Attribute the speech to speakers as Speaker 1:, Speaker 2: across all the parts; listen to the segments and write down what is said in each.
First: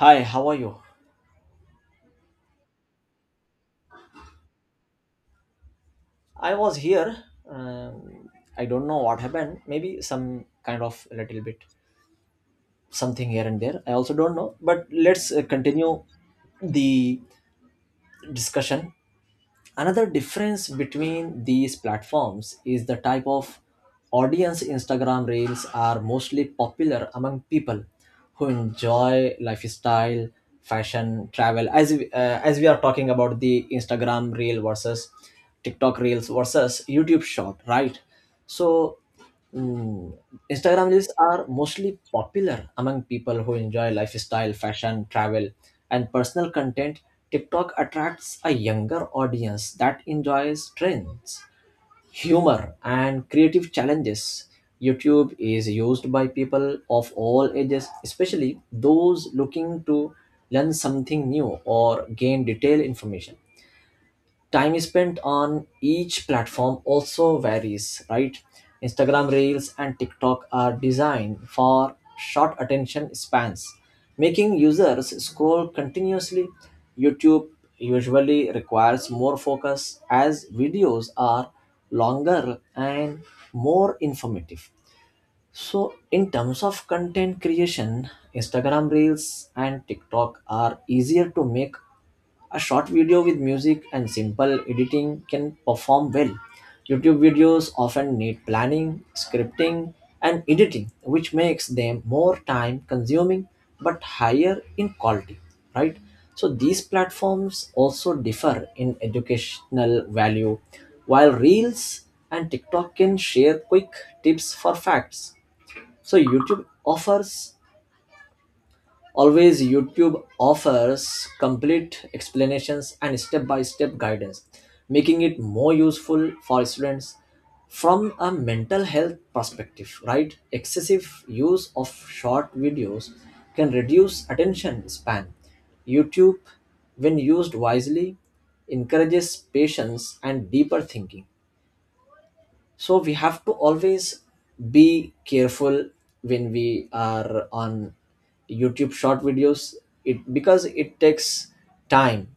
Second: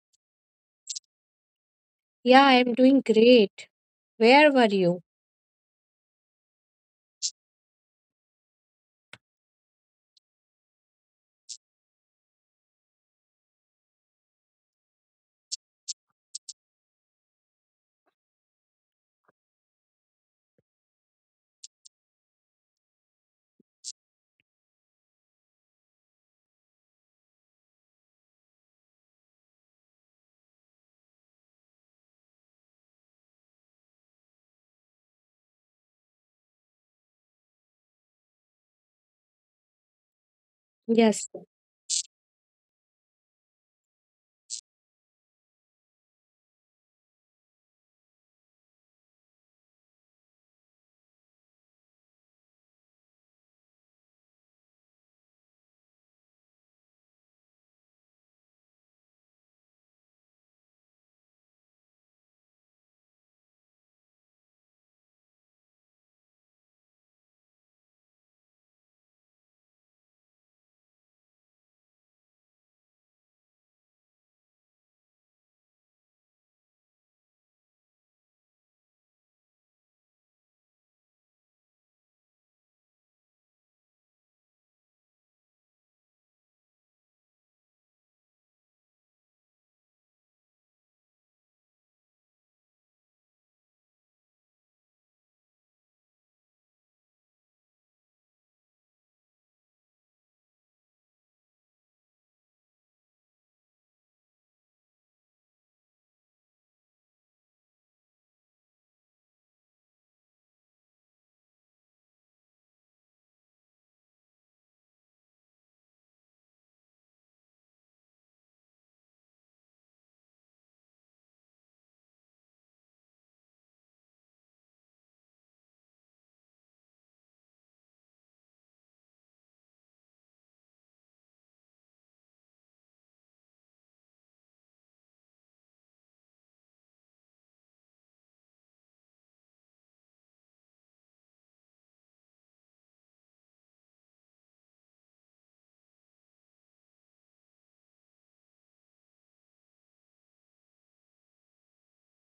Speaker 1: Hi, how are you?
Speaker 2: Yeah, I'm doing great. Where were you?
Speaker 1: I was here. Um, I don't know what happened. Maybe some kind of a little bit something here and there. I also don't know. But let's continue the discussion. Another difference between these platforms is the type of audience. Instagram Reels are mostly popular among people who enjoy lifestyle, fashion, travel. As we are talking about the Instagram Reel versus TikTok Reels versus YouTube Short, right? So Mm. Instagram reels
Speaker 2: Yes,
Speaker 1: are mostly popular among people who enjoy lifestyle, fashion, travel, and personal content. TikTok attracts a younger audience that enjoys trends, humor, and creative challenges. YouTube is used by people of all ages, especially those looking to learn something new or gain detailed information. Time spent on each platform also varies, right? Instagram reels and TikTok are designed for short attention spans, making users scroll continuously. YouTube usually requires more focus, as videos are longer and more informative. So, in terms of content creation, Instagram Reels and TikTok are easier to make. A short video with music and simple editing can perform well. YouTube videos often need planning, scripting, and editing, which makes them more time consuming but higher in quality, right? So, these platforms also differ in educational value. While Reels and TikTok can share quick tips for facts, so YouTube offers always YouTube offers complete explanations and step-by-step guidance, making it more useful for students. From a mental health perspective, right? Excessive use of short videos can reduce attention span. YouTube, when used wisely, encourages patience and deeper thinking. So we have to always be careful when we are on YouTube short videos, it because it takes time.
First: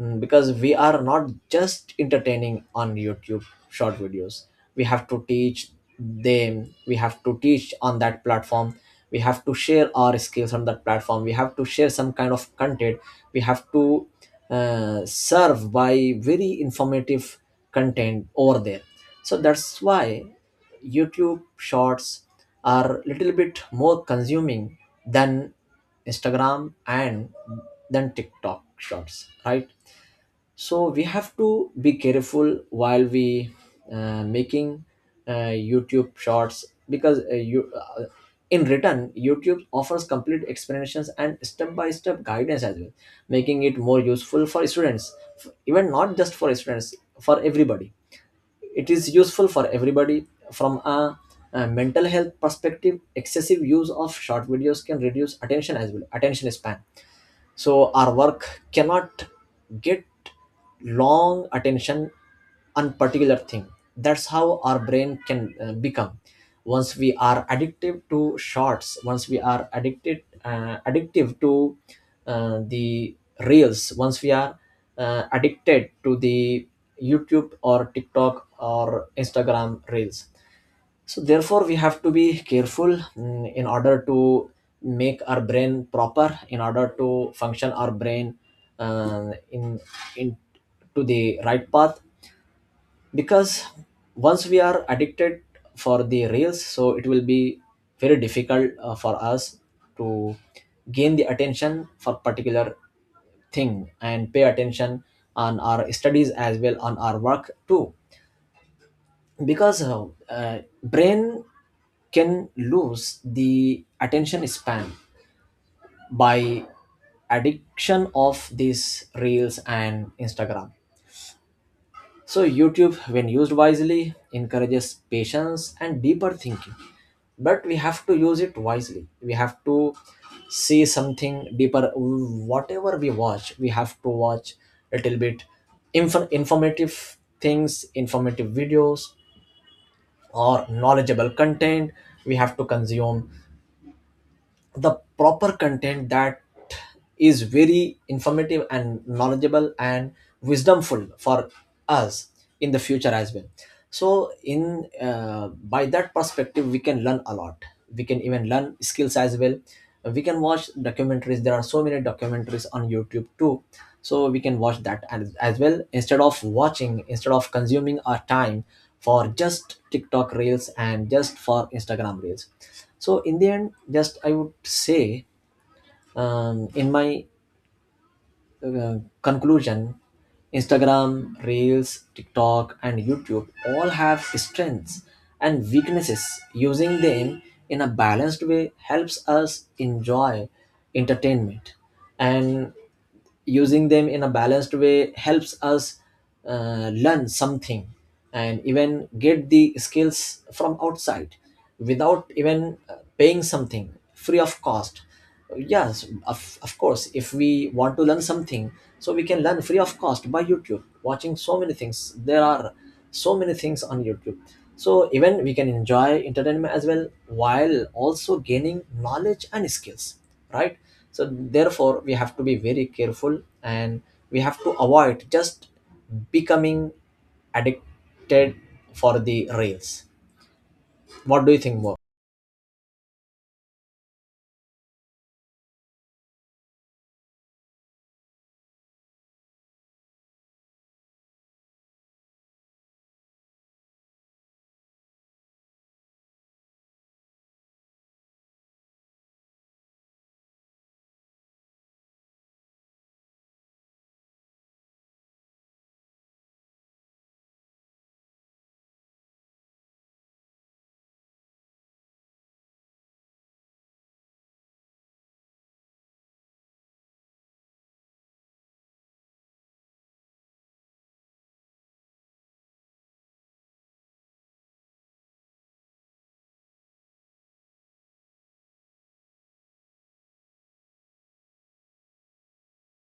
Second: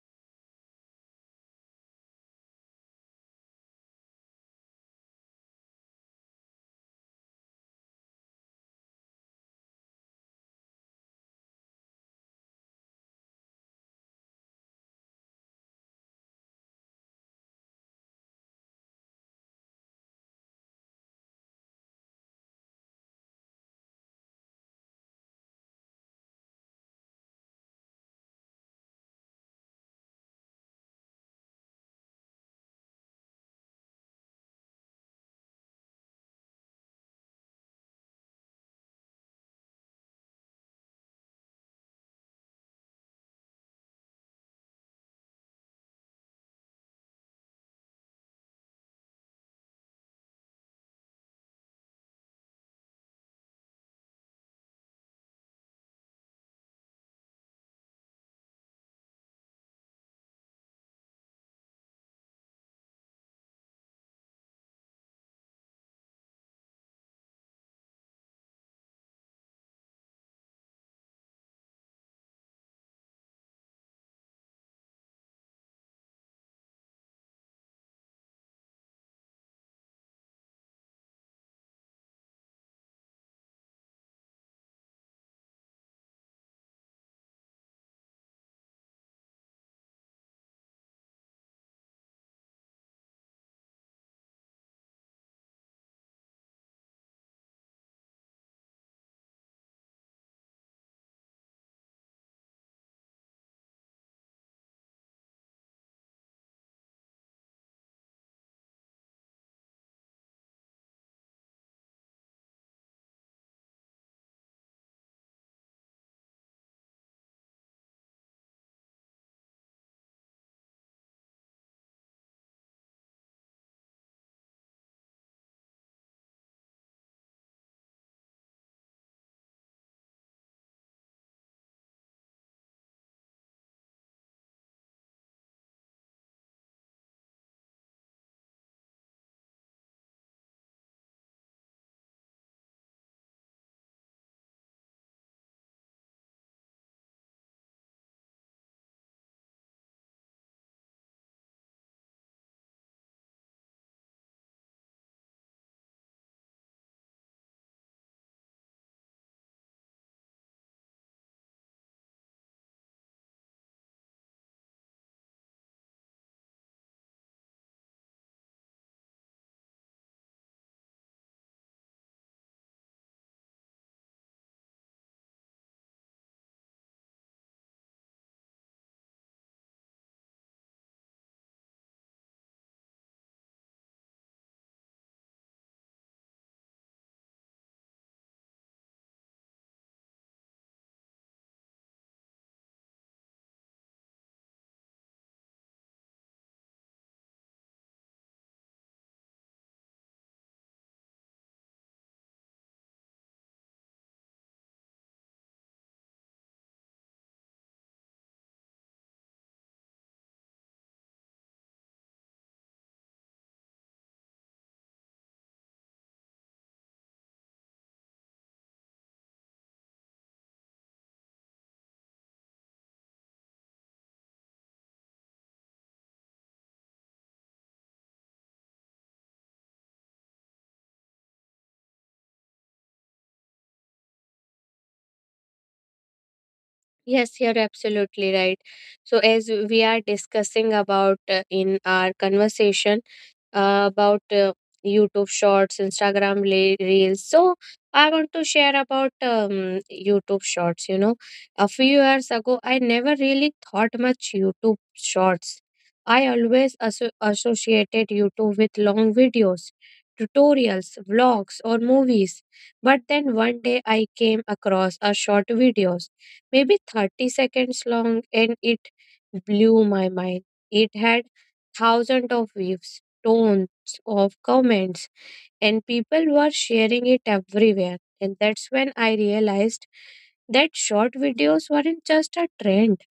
Speaker 1: Mm, because we are not just entertaining on YouTube short videos, we have to teach them. We have to teach on that platform, we have to share our skills on that platform, we have to share some kind of content. We have to serve by very informative content over there. So that's why YouTube shorts are little bit more consuming than Instagram and than TikTok shorts, right? So we have to be careful while we making uh, YouTube shorts, because you in return YouTube offers complete explanations and step by step guidance as well, making it more useful for students. Even not just for students, for everybody. It is useful for everybody. From a mental health perspective, excessive use of short videos can reduce attention as well, attention span. So our work cannot get long attention on particular thing. That's how our brain can become once we are addictive to shorts. Once we are addicted addictive to the reels, once we are addicted to the YouTube or TikTok or Instagram reels. So therefore, we have to be careful in order to make our brain proper, in order to function our brain uh, in in to the right path. Because once we are addicted for the reels, so it will be very difficult for us to gain the attention for particular thing and pay attention on our studies as well, on our work too, because brain can lose the attention span by addiction of these reels and Instagram. So YouTube when used wisely encourages patience and deeper thinking, but we have to use it wisely. We have to see something deeper. Whatever we watch, we have to watch a little bit informative things, informative videos or knowledgeable content. We have to consume the proper content that is very informative and knowledgeable and wisdomful for us in the future as well. So in by that perspective, we can learn a lot. We can even learn skills as well. We can watch documentaries. There are so many documentaries on YouTube too, so we can watch that as well, instead of watching, instead of consuming our time for just TikTok reels and just for Instagram reels. So in the end, just I would say in my conclusion, Instagram reels, TikTok, and YouTube all have strengths and weaknesses. Using them in a balanced way helps us enjoy entertainment, and using them in a balanced way helps us learn something and even get the skills from outside without even paying something, free of cost. Yes, of course, if we want to learn something, so we can learn free of cost by YouTube, watching so many things. There are so many things on YouTube, so even we can enjoy entertainment as well while also gaining knowledge and skills, right? So therefore, we have to be very careful, and we have to avoid just becoming addicted for the rails. What do you think more?
Speaker 2: yes, you're absolutely right. So, as we are discussing about in our conversation, about YouTube Shorts, Instagram Reels. So I want to share about YouTube Shorts. You know, a few years ago, I never really thought much YouTube Shorts. I always associated YouTube with long videos, tutorials, vlogs, or movies. But then one day I came across a short videos, maybe 30 seconds long, and it blew my mind. It had thousands of views, tons of comments, and people were sharing it everywhere. And that's when I realized that short videos weren't just a trend,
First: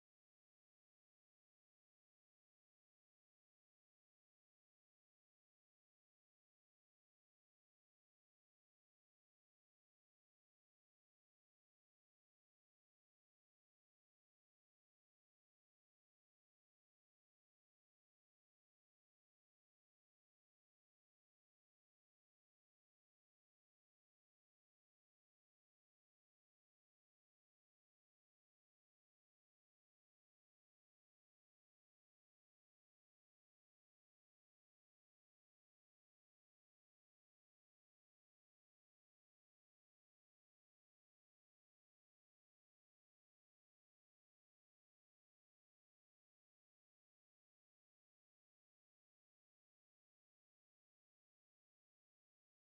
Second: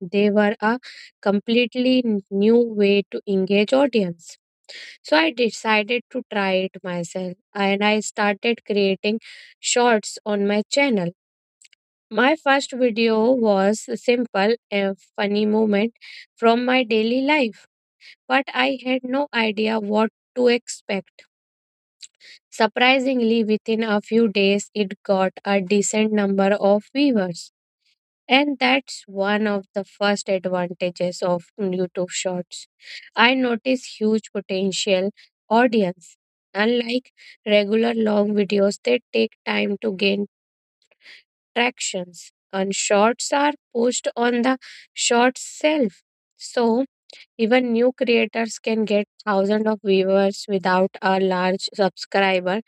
Speaker 2: they were a completely new way to engage audience. So I decided to try it myself, and I started creating shorts on my channel. My first video was a simple and funny moment from my daily life, but I had no idea what to expect. Surprisingly, within a few days, it got a decent number of viewers. And that's one of the first advantages of YouTube Shorts. I notice huge potential audience. Unlike regular long videos, they take time to gain tractions. And shorts are pushed on the short self. So even new creators can get thousands of viewers without a large subscriber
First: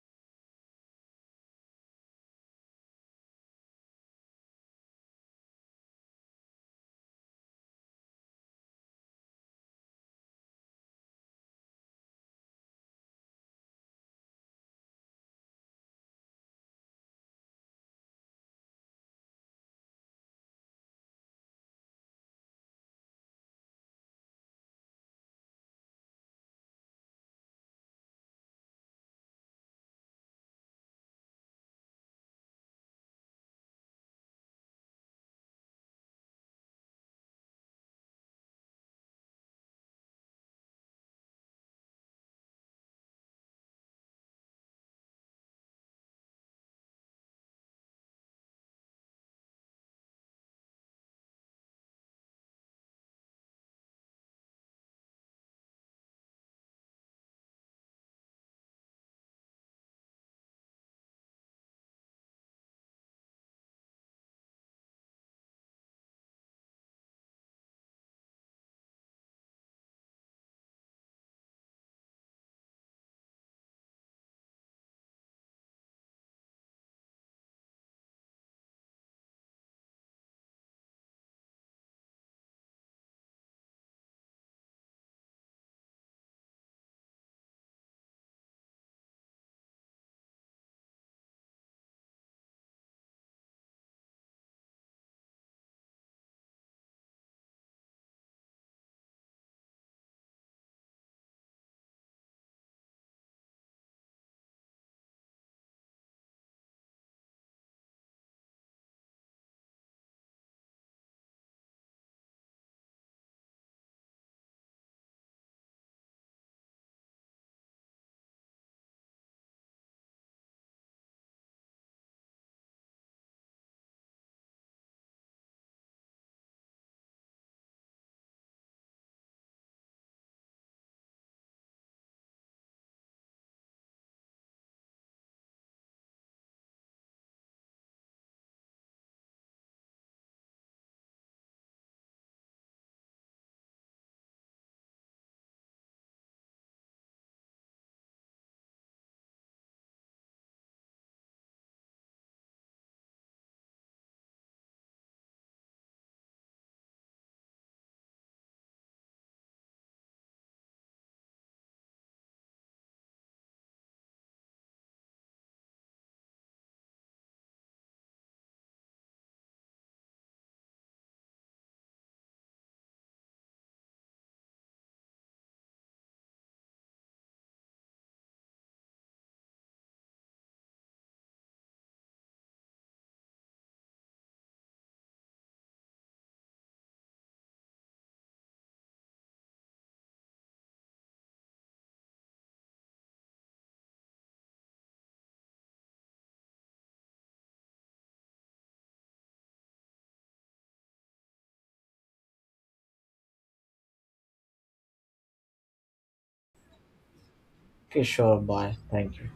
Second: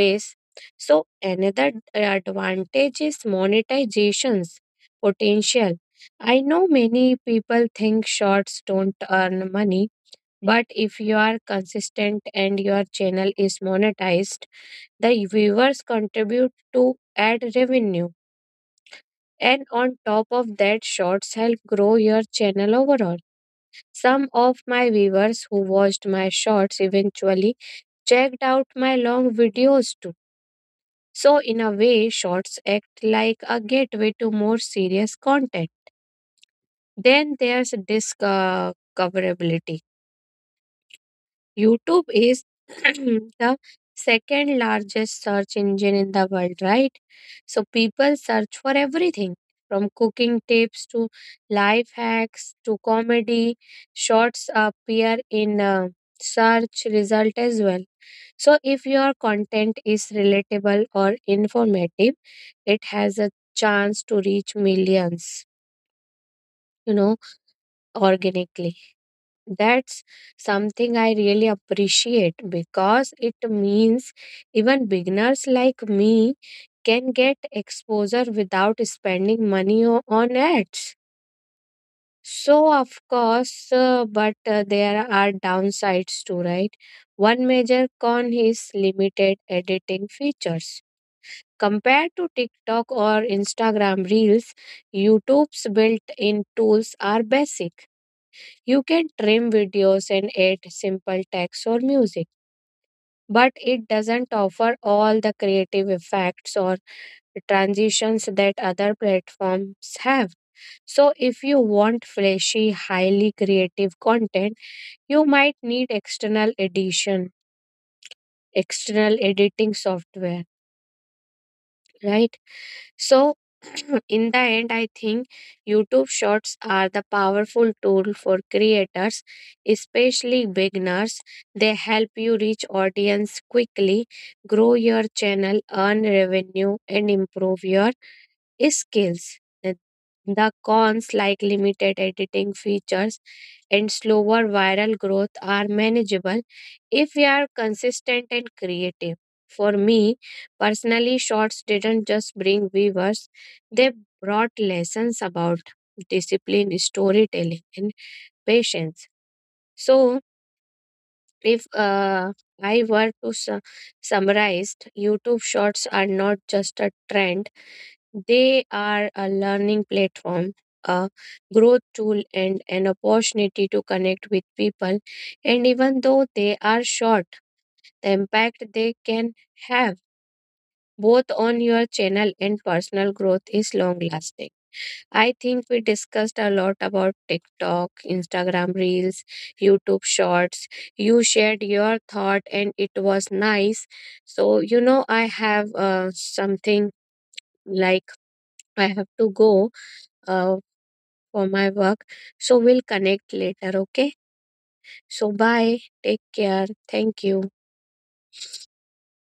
Speaker 2: base. So another advantage is monetization's potential. I know many people think shorts don't earn money, but if you are consistent and your channel is monetized, the viewers contribute to ad revenue. And on top of that, shorts help grow your channel overall. Some of my viewers who watched my shorts eventually checked out my long videos too. So, in a way, shorts act like a gateway to more serious content. Then there's discoverability. YouTube is the second largest search engine in the world, right? So people search for everything from cooking tips to life hacks to comedy. Shorts appear in search result as well. So if your content is relatable or informative, it has a chance to reach millions, you know, organically. That's something I really appreciate because it means even beginners like me can get exposure without spending money on ads. So, of course, but there are downsides too, right? One major con is limited editing features. Compared to TikTok or Instagram Reels, YouTube's built in tools are basic. You can trim videos and add simple text or music, but it doesn't offer all the creative effects or transitions that other platforms have. So, if you want flashy, highly creative content, you might need external edition, external editing software, right? So, in the end, I think YouTube Shorts are the powerful tool for creators, especially beginners. They help you reach audience quickly, grow your channel, earn revenue, and improve your skills. The the cons, like limited editing features and slower viral growth, are manageable if we are consistent and creative. For me personally, shorts didn't just bring viewers, they brought lessons about discipline, storytelling, and patience. So, if I were to summarize, YouTube Shorts are not just a trend, they are a learning platform, a growth tool, and an opportunity to connect with people. And even though they are short, the impact they can have both on your channel and personal growth is long lasting. I think we discussed a lot about TikTok, Instagram Reels, YouTube Shorts. You shared your thought, and it was nice. So, you know, I have something like I have to go. Uh, for my work. So we'll connect later, okay? So bye. Take care. Thank you.
Speaker 1: Okay, sure. Bye, thank you.